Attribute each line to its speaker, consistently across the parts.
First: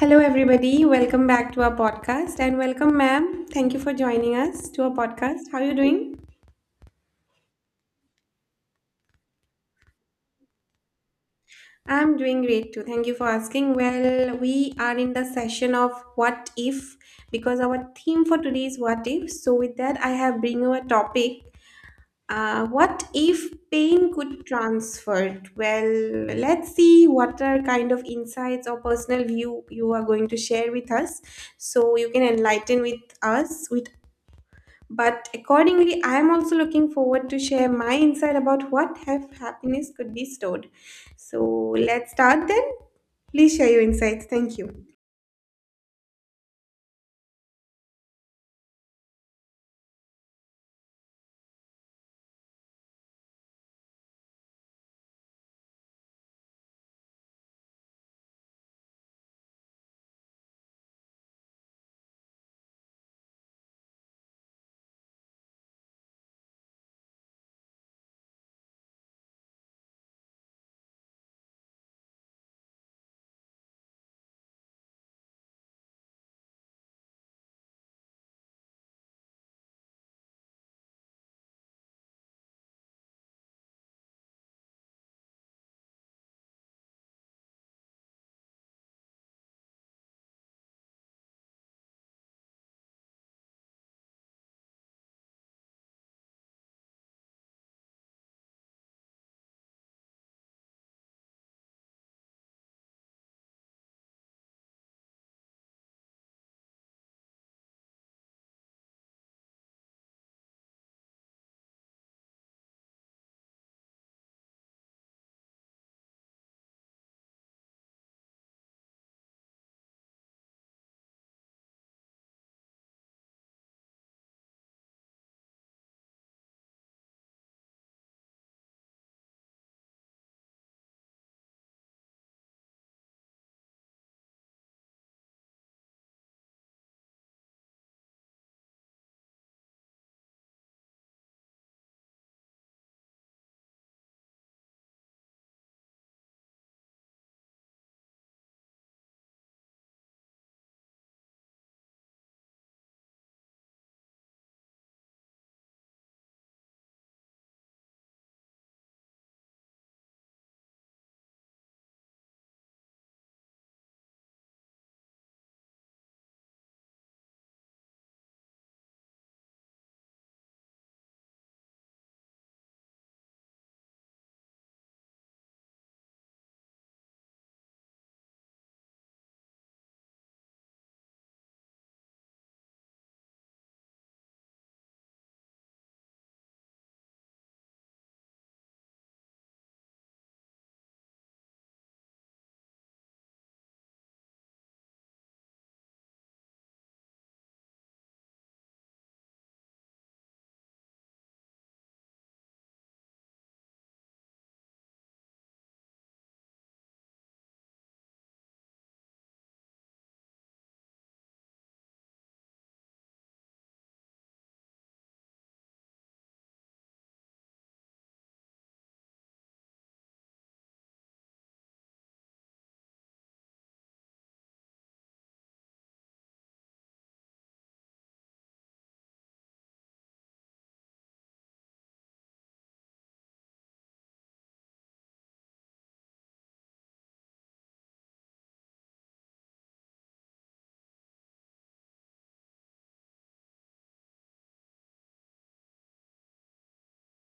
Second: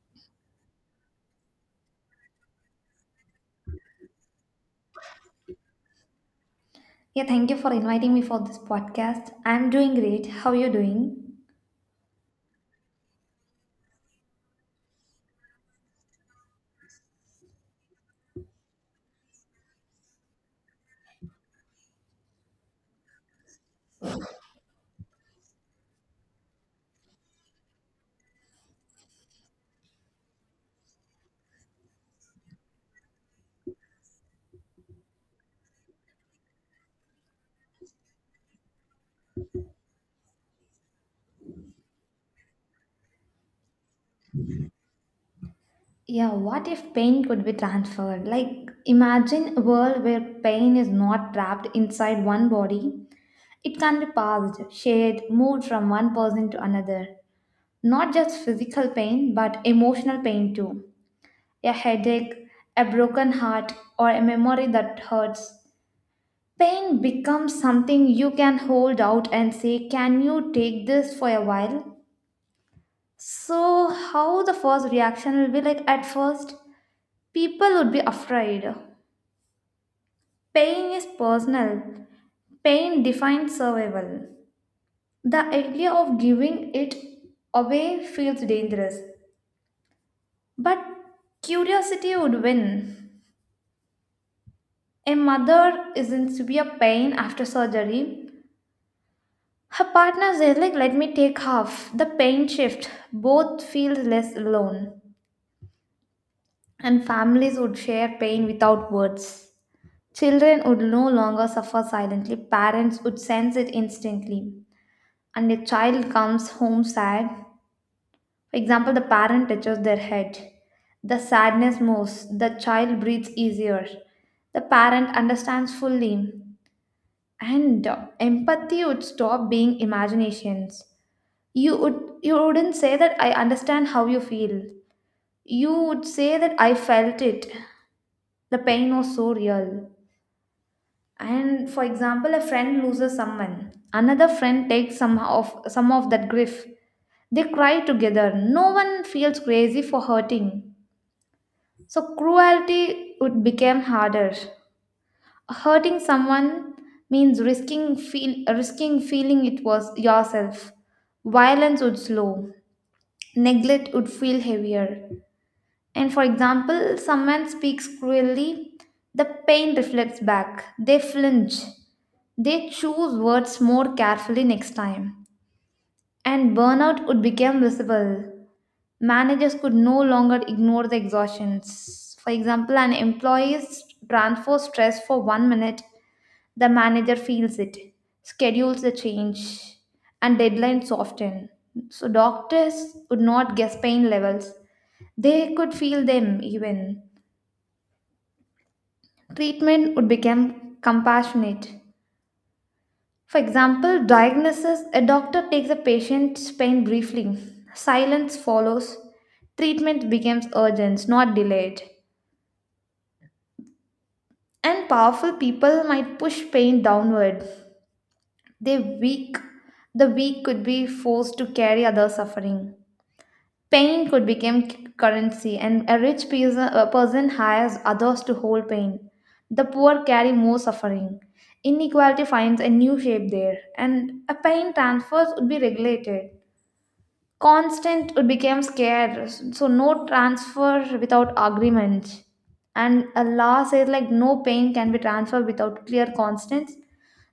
Speaker 1: Hello, everybody. Welcome back to our podcast and welcome, ma'am. Thank you for joining us to our podcast. How are you doing?
Speaker 2: Yeah, thank you for inviting me for this podcast. I'm doing great. How are you doing?
Speaker 1: I'm doing great too. Thank you for asking. Well, we are in the session of what if because our theme for today is what if. So, with that, I have bring you a topic. What if pain could transfer? Well, let's see what are kind of insights or personal view you are going to share with us so you can enlighten with us with but accordingly, I am also looking forward to share my insight about what if happiness could be stored. So let's start then. Please share your insights. Thank you.
Speaker 2: Yeah, what if pain could be transferred? Like, imagine a world where pain is not trapped inside one body. It can be passed, shared, moved from one person to another. Not just physical pain, but emotional pain too. A headache, a broken heart, or a memory that hurts. Pain becomes something you can hold out and say, can you take this for a while? So, how the first reaction will be like at first? People would be afraid. Pain is personal, pain defines survival. The idea of giving it away feels dangerous, but curiosity would win. A mother is in severe pain after surgery. Her partner says, like, let me take half. The pain shift. Both feel less alone. And families would share pain without words. Children would no longer suffer silently, parents would sense it instantly. And a child comes home sad. For example, the parent touches their head. The sadness moves, the child breathes easier. The parent understands fully. And empathy would stop being imaginations. You wouldn't say that I understand how you feel. You would say that I felt it. The pain was so real. And for example, a friend loses someone, another friend takes some of that grief. They cry together, no one feels crazy for hurting. So cruelty would become harder. Hurting someone means risking feeling it was yourself. Violence would slow, neglect would feel heavier. And for example, someone speaks cruelly, the pain reflects back. They flinch. They choose words more carefully next time. And burnout would become visible. Managers could no longer ignore the exhaustions. For example, an employee transfers stress for 1 minute, the manager feels it, schedules the change, and deadlines soften. So doctors would not guess pain levels. They could feel them even. Treatment would become compassionate. For example, diagnosis, a doctor takes a patient's pain briefly, silence follows, treatment becomes urgent, not delayed. And powerful people might push pain downward. They weak the weak could be forced to carry other suffering. Pain could become currency, and a rich peas- a person hires others to hold pain. The poor carry more suffering. Inequality finds a new shape there, and a pain transfers would be regulated. Constant would become scarce, so no transfer without agreement. And a law says, like, no pain can be transferred without clear constants.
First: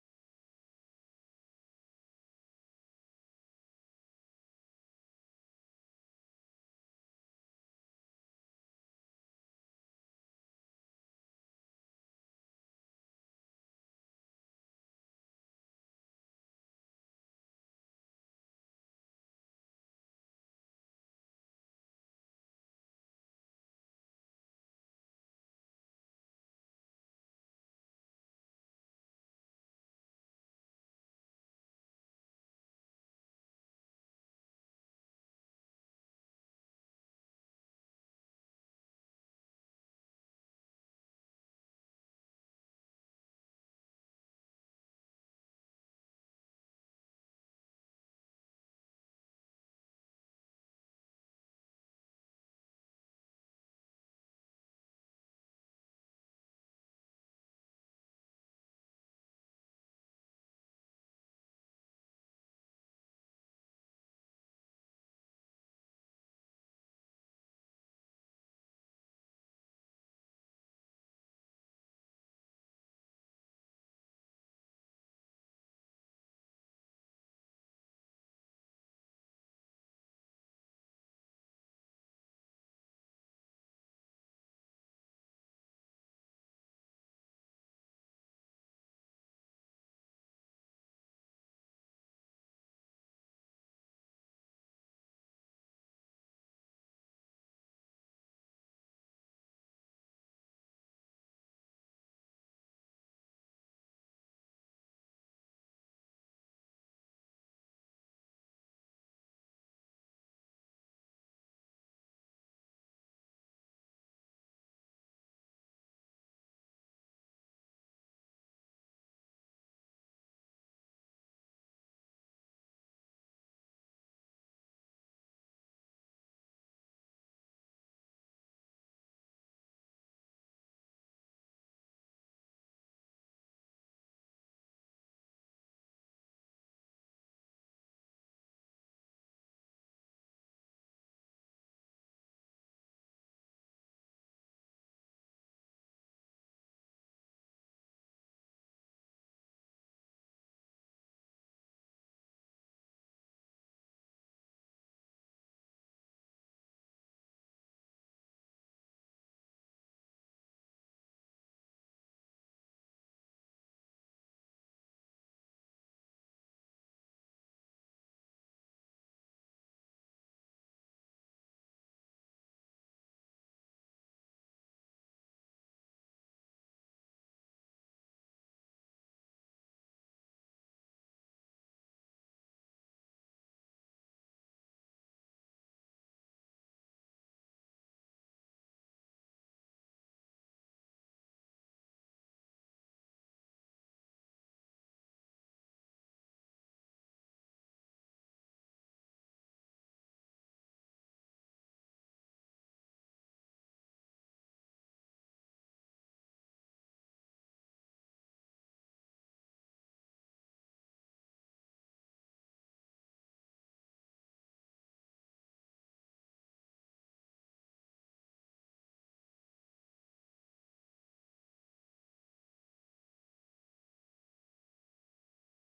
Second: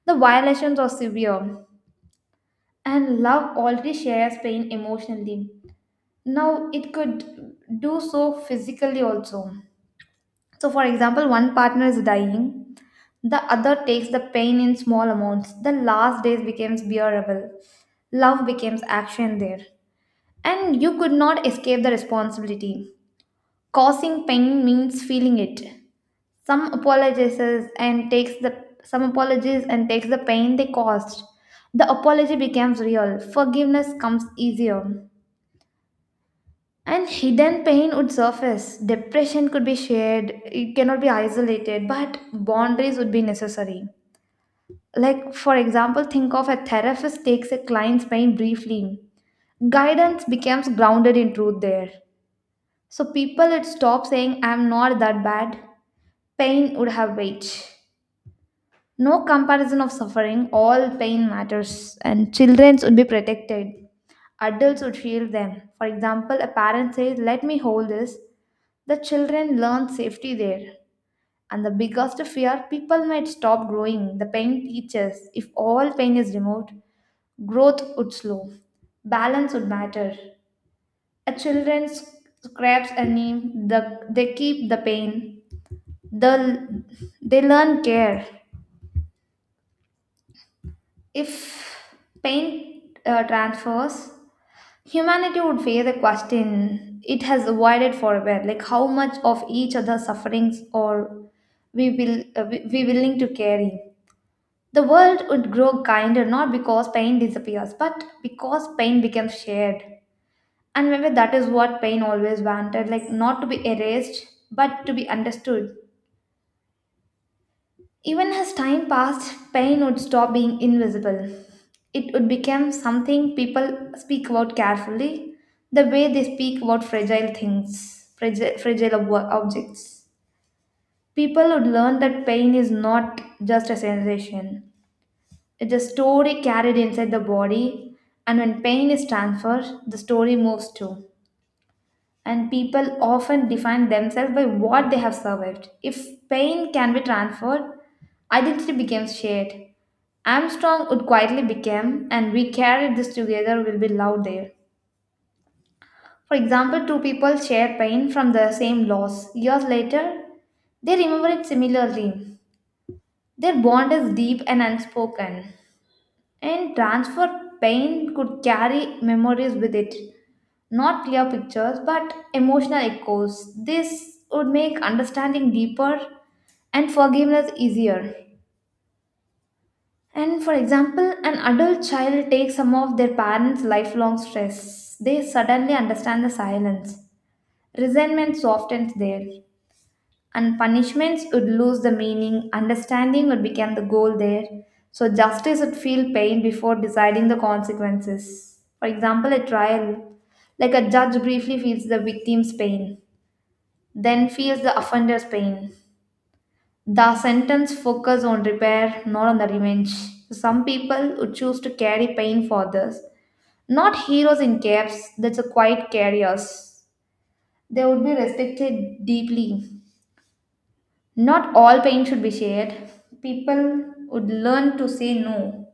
Speaker 2: The violations are severe, and love already shares pain emotionally, now it could do so physically also. So for example, one partner is dying, the other takes the pain in small amounts, the last days becomes bearable. Love becomes action there. And you could not escape the responsibility. Causing pain means feeling it. some apologizes and takes the some apologies and takes the pain they caused. The apology becomes real, forgiveness comes easier. And hidden pain would surface. Depression could be shared, it cannot be isolated, but boundaries would be necessary. Like, for example, think of a therapist takes a client's pain briefly. Guidance becomes grounded in truth there. So people would stop saying, I'm not that bad. Pain would have weight. No comparison of suffering, all pain matters, and children should be protected. Adults should shield them. For example, a parent says, let me hold this. The children learn safety there. And the biggest fear, people might stop growing. The pain teaches. If all pain is removed, growth would slow. Balance would matter. A children scraps a knee, they keep the pain. The, they learn care. If pain transfers, humanity would face the question it has avoided forever, like how much of each other's sufferings or we willing to carry. The world would grow kinder, not because pain disappears, but because pain becomes shared. And maybe that is what pain always wanted, like not to be erased, but to be understood. Even as time passed, pain would stop being invisible. It would become something people speak about carefully, the way they speak about fragile things, fragile objects. People would learn that pain is not just a sensation, it's a story carried inside the body, and when pain is transferred, the story moves too. And people often define themselves by what they have survived. If pain can be transferred, identity becomes shared. Armstrong would quietly become, and we carried this together will be loud there. For example, two people share pain from the same loss. Years later, they remember it similarly. Their bond is deep and unspoken. And transfer pain could carry memories with it. Not clear pictures, but emotional echoes. This would make understanding deeper and forgiveness easier. And for example, an adult child takes some of their parents' lifelong stress. They suddenly understand the silence. Resentment softens there. And punishments would lose the meaning, understanding would become the goal there. So justice would feel pain before deciding the consequences. For example, a trial, like a judge briefly feels the victim's pain, then feels the offender's pain. The sentence focus on repair, not on the revenge. So some people would choose to carry pain for others, not heroes in caps, that's a quiet carriers. They would be respected deeply. Not all pain should be shared. People would learn to say no.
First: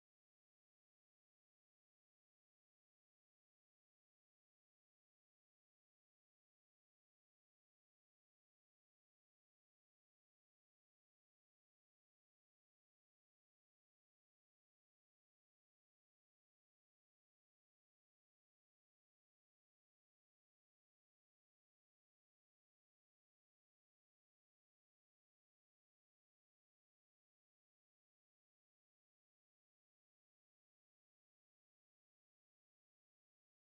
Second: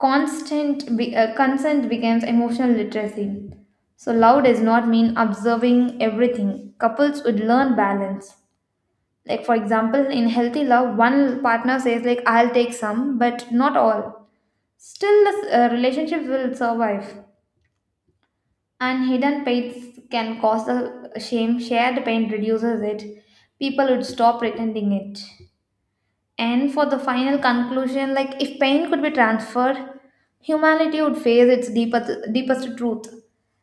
Speaker 2: Consent becomes emotional literacy. So love does not mean observing everything. Couples would learn balance. Like for example, in healthy love, one partner says, like, I'll take some, but not all. Still, the relationship will survive. And hidden pains can cause the shame. Shared pain reduces it. People would stop pretending it. And for the final conclusion, like if pain could be transferred, humanity would face its deepest, deepest truth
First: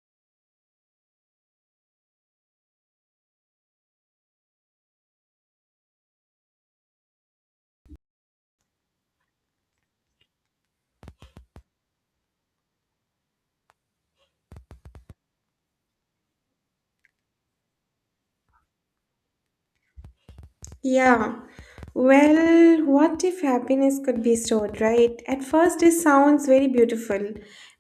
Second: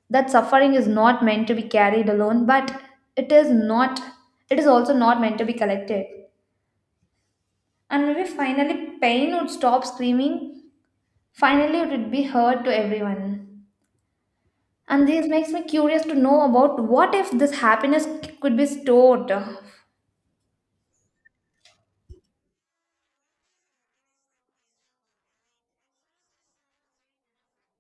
Speaker 2: that suffering is not meant to be carried alone, but it is not, it is also not meant to be collected. And maybe finally, pain would stop screaming. Finally, it would be heard to everyone. And this makes me curious to know about what if this happiness could be stored
Speaker 1: Yeah. Well, what if happiness could be stored, right? At first, it sounds very beautiful,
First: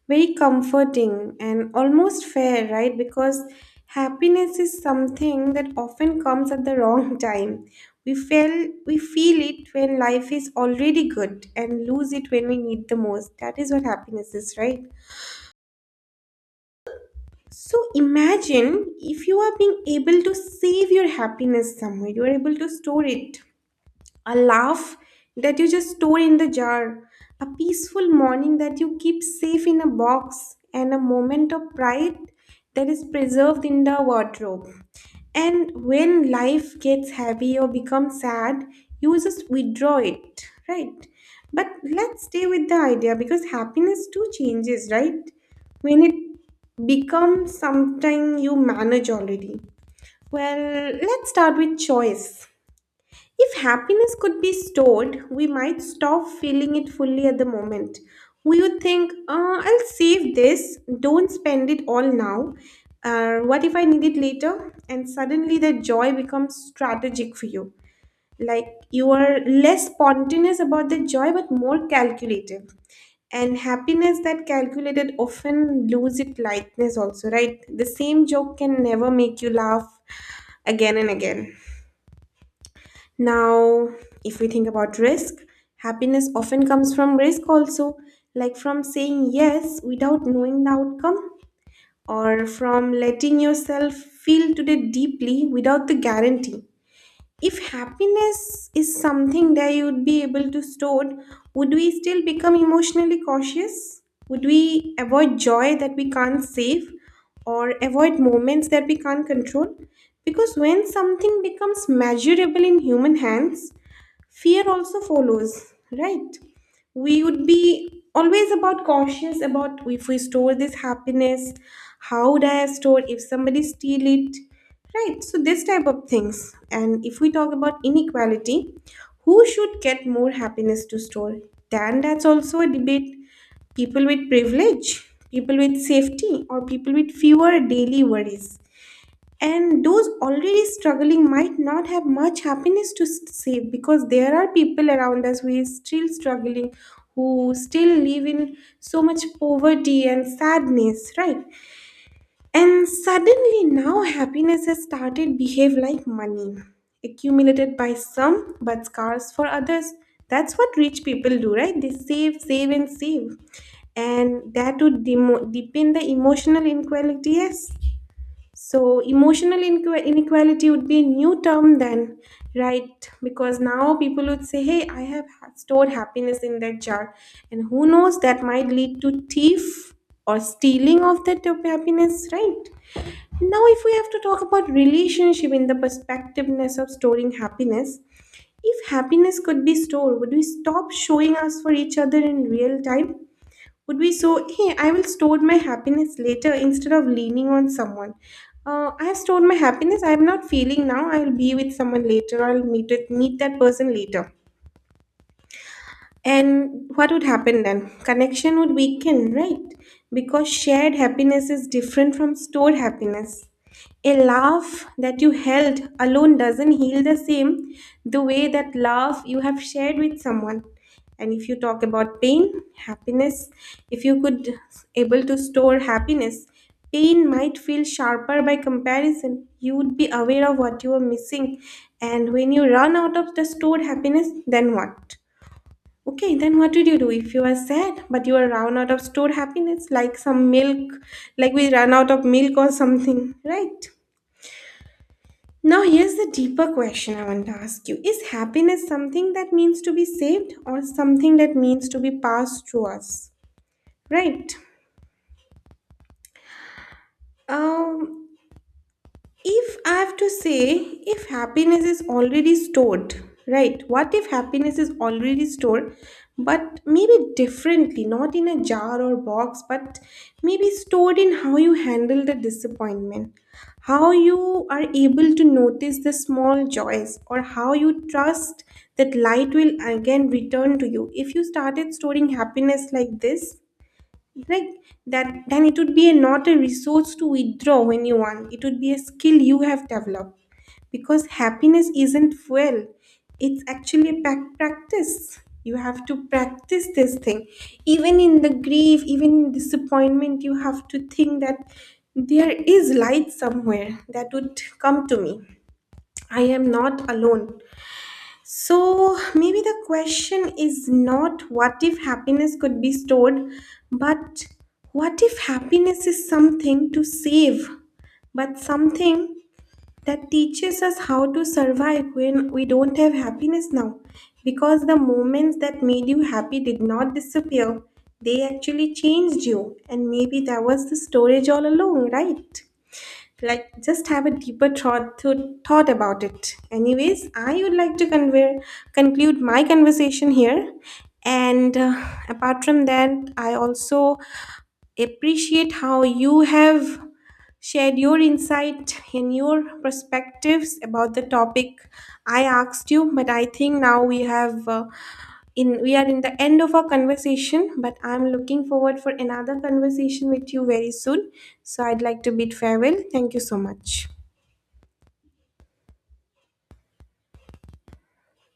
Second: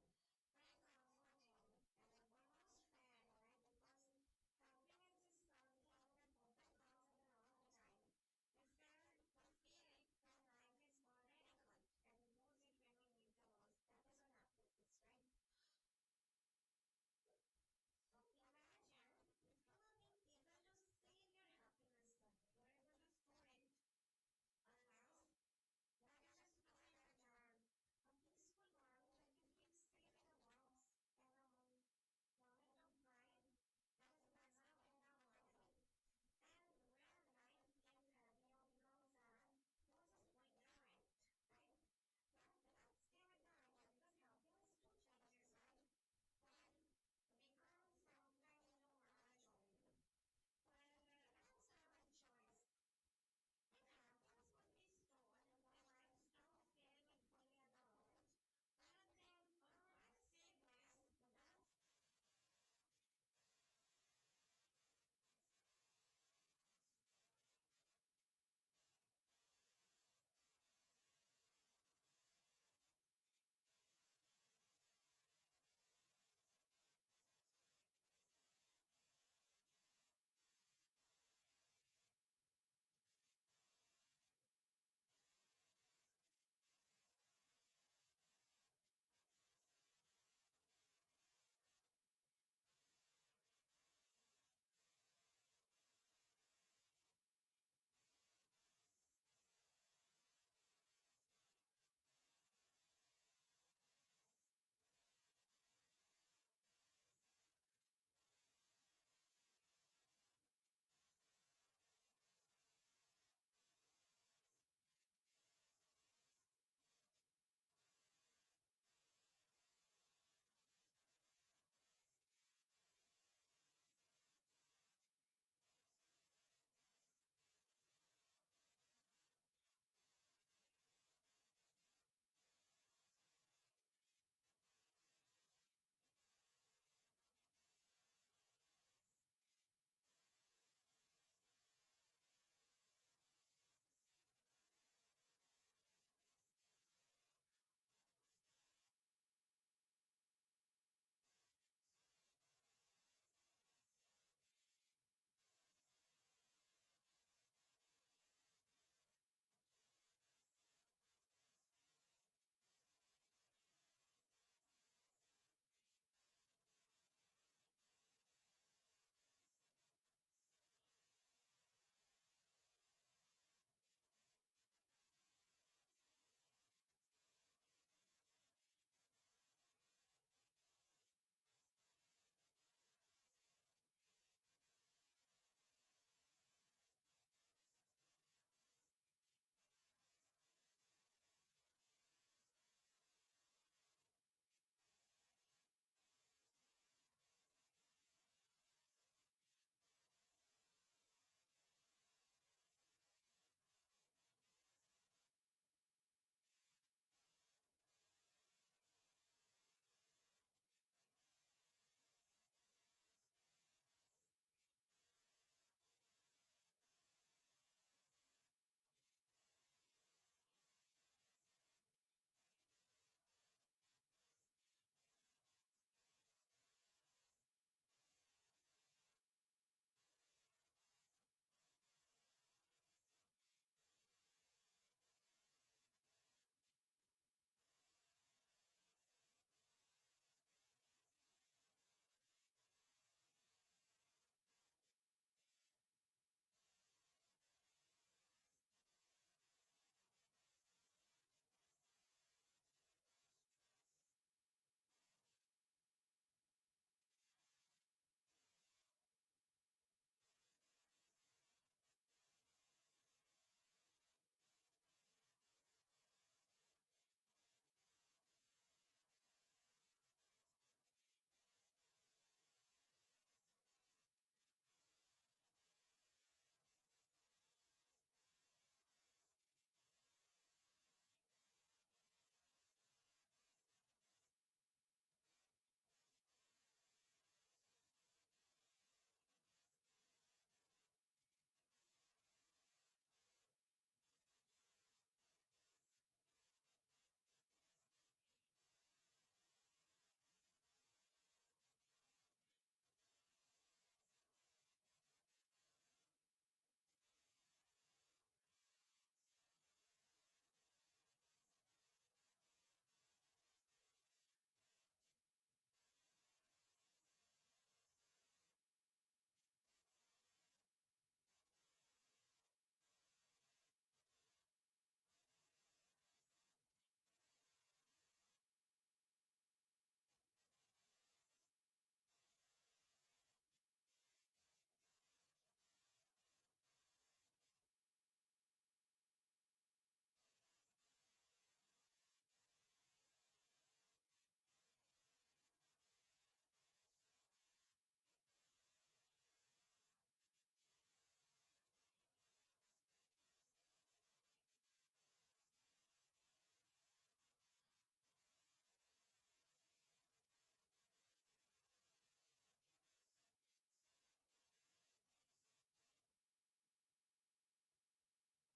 Speaker 1: very comforting, and almost fair, right? Because happiness is something that often comes at the wrong time. We feel it when life is already good and lose it when we need the most. That is what happiness is, right? So imagine if you are being able to save your happiness somewhere, you are able to store it, a laugh that you just store in the jar, a peaceful morning that you keep safe in a box, and a moment of pride that is preserved in the wardrobe. And when life gets heavy or becomes sad, you just withdraw it, right? But let's stay with the idea because happiness too changes, right? When it becomes something you manage already. Well, let's start with choice. If happiness could be stored, we might stop feeling it fully at the moment. We would think, I'll save this, don't spend it all now. What if I need it later? And suddenly the joy becomes strategic for you. Like you are less spontaneous about the joy but more calculative. And happiness that calculated often lose its lightness also, right? The same joke can never make you laugh again and again. Now, if we think about risk, happiness often comes from risk also, like from saying yes without knowing the outcome, or from letting yourself feel today deeply without the guarantee. If happiness is something that you would be able to store, would we still become emotionally cautious? Would we avoid joy that we can't save or avoid moments that we can't control? Because when something becomes measurable in human hands, fear also follows, right? We would be always about cautious about if we store this happiness, how would I store if somebody steal it, right? So this type of things. And if we talk about inequality, who should get more happiness to store? Then that's also a debate. People with privilege, people with safety, or people with fewer daily worries, and those already struggling might not have much happiness to save because there are people around us who is still struggling, who still live in so much poverty and sadness, right? And suddenly now happiness has started behave like money, accumulated by some but scarce for others. That's what rich people do, right? They save, save, and save, and that would deepen the emotional inequality, yes. So, emotional inequality would be a new term then, right? Because now people would say, hey, I have stored happiness in that jar. And who knows, that might lead to thief or stealing of that happiness, right? Now, if we have to talk about relationship in the perspectiveness of storing happiness, if happiness could be stored, would we stop showing us for each other in real time? Would be so, hey, I will store my happiness later instead of leaning on someone. I have stored my happiness, I'm not feeling now, I'll be with someone later, I'll meet that person later. And what would happen then? Connection would weaken, right? Because shared happiness is different from stored happiness. A laugh that you held alone doesn't heal the same the way that laugh you have shared with someone. And if you talk about pain, happiness, if you could able to store happiness, pain might feel sharper by comparison. You would be aware of what you are missing. And when you run out of the stored happiness, then what? Okay, then what did you do if you are sad but you are run out of stored happiness, like some milk, like we run out of milk or something, right? Now, here's the deeper question I want to ask you: is happiness something that means to be saved or something that means to be passed through us, right? Um, If I have to say, if happiness is already stored, right? What if happiness is already stored, but maybe differently, not in a jar or box, but maybe stored in how you handle the disappointment, how you are able to notice the small joys, or how you trust that light will again return to you. If you started storing happiness like this, like that, then it would be a, not a resource to withdraw when you want. It would be a skill you have developed because happiness isn't fuel. It's actually a practice. You have to practice this thing. Even in the grief, even in disappointment, you have to think that there is light somewhere that would come to me. I am not alone. So maybe the question is not what if happiness could be stored, but what if happiness is something to save, but something that teaches us how to survive when we don't have happiness now? Because the moments that made you happy did not disappear, they actually changed you, and maybe that was the storage all along, right? Like just have a deeper thought, thought about it. Anyways, I would like to convey, conclude my conversation here, and apart from that, I also appreciate how you have shared your insight and your perspectives about the topic I asked you. But I think now we have, in we are in the end of our conversation, but I'm looking forward for another conversation with you very soon. So I'd like to bid farewell. Thank you so much.